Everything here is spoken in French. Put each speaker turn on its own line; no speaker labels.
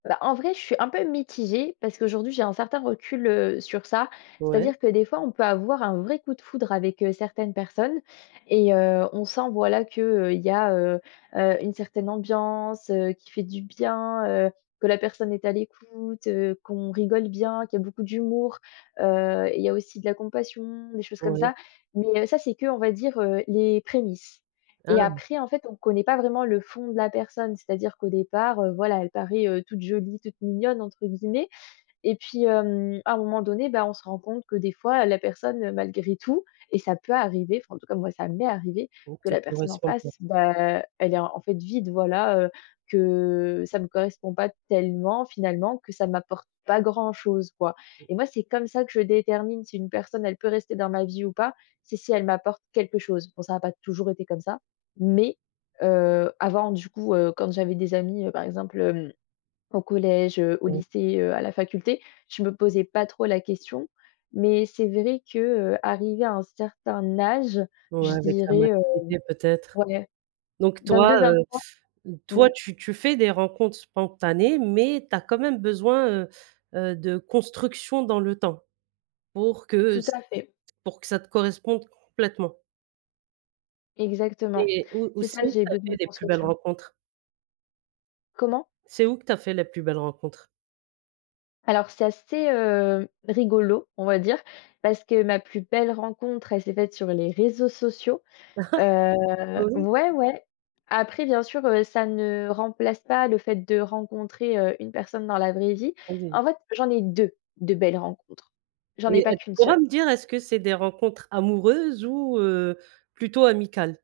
Ben, en vrai, je suis un peu mitigée parce qu'aujourd'hui, j'ai un certain recul, heu, sur ça,
Ouais.
c'est-à-dire que, des fois, on peut avoir un vrai coup de foudre avec, heu, certaines personnes et heu, on sent, voilà, qu'il y a, heu heu, une certaine ambiance, heu, qui fait du bien, heu, que la personne est à l'écoute, heu, qu'on rigole bien, qu'il y a beaucoup d'humour, heu et il y a aussi de la compassion, des choses comme
Ouais.
ça, mais heu, ça c'est que, on va dire, heu, les prémices et
Ah!
après, en fait, on connaît pas vraiment le fond de la personne, c'est-à-dire qu'au départ, heu, voilà, elle paraît, heu, «toute jolie, toute mignonne» entre guillemets, et puis, hem, à un moment donné, beh, on se rend compte que des fois la personne malgré tout et ça peut arriver enfin, en tout cas, moi, ça m'est arrivée,
Donc
que
te
la personne en
corresponde pas?
face, beh, elle est, en fait, vide, voilà, heu, que ça me correspond pas tellement, finalement, que ça m'apporte pas grand-chose, quoi
[unintelligible]
et moi, c'est comme ça que je détermine si une personne, elle peut rester dans ma vie ou pas, c'est si elle m'apporte quelque chose. Bon, ça n'a pas toujours été comme ça, mais heu, avant du coup, heu, quand j'avais des amis, heu, par exemple, hem, au collège, heu, au
[unintelligible]
lycée, heu, à la faculté, je me posais pas trop la question mais c'est vrai que, heu, arrivée à un certain âge,
Ouais,
je
avec la
dirais heu,
maturité, peut-être,
ouais,
donc, toi, heu,
22-23. Mmh
toi,
mh.
tu tu fais des rencontres spontanées mais tu as quand même besoin, heu heu, de construction dans le temps pour que
Tout
ç
à fait.
pour que ça te corresponde complètement?
Exactement,
Et où
c'est
aussi,
ça, j'ai
tu as
besoin
fait
de
les plus belles
construction.
rencontres?
Comment?
C'est où que tu as fait les plus belles rencontres?
Alors, c'est assez, heu, rigolo, on va dire, parce que ma plus belle rencontre, elle s'est faite sur les réseaux sociaux, heu
Bah, oui!
ouais, ouais, après, bien sûr, heu, ça ne remplace pas le fait de rencontrer, heu, une personne dans la vraie vie,
[unintelligible]
en fait, j'en ai 2, de belles rencontres, j'en ai
Et
pas
heu, tu
qu'une
pourras
seule.
me dire, est-ce que c'est des rencontres amoureuses ou heu, plutôt amicales?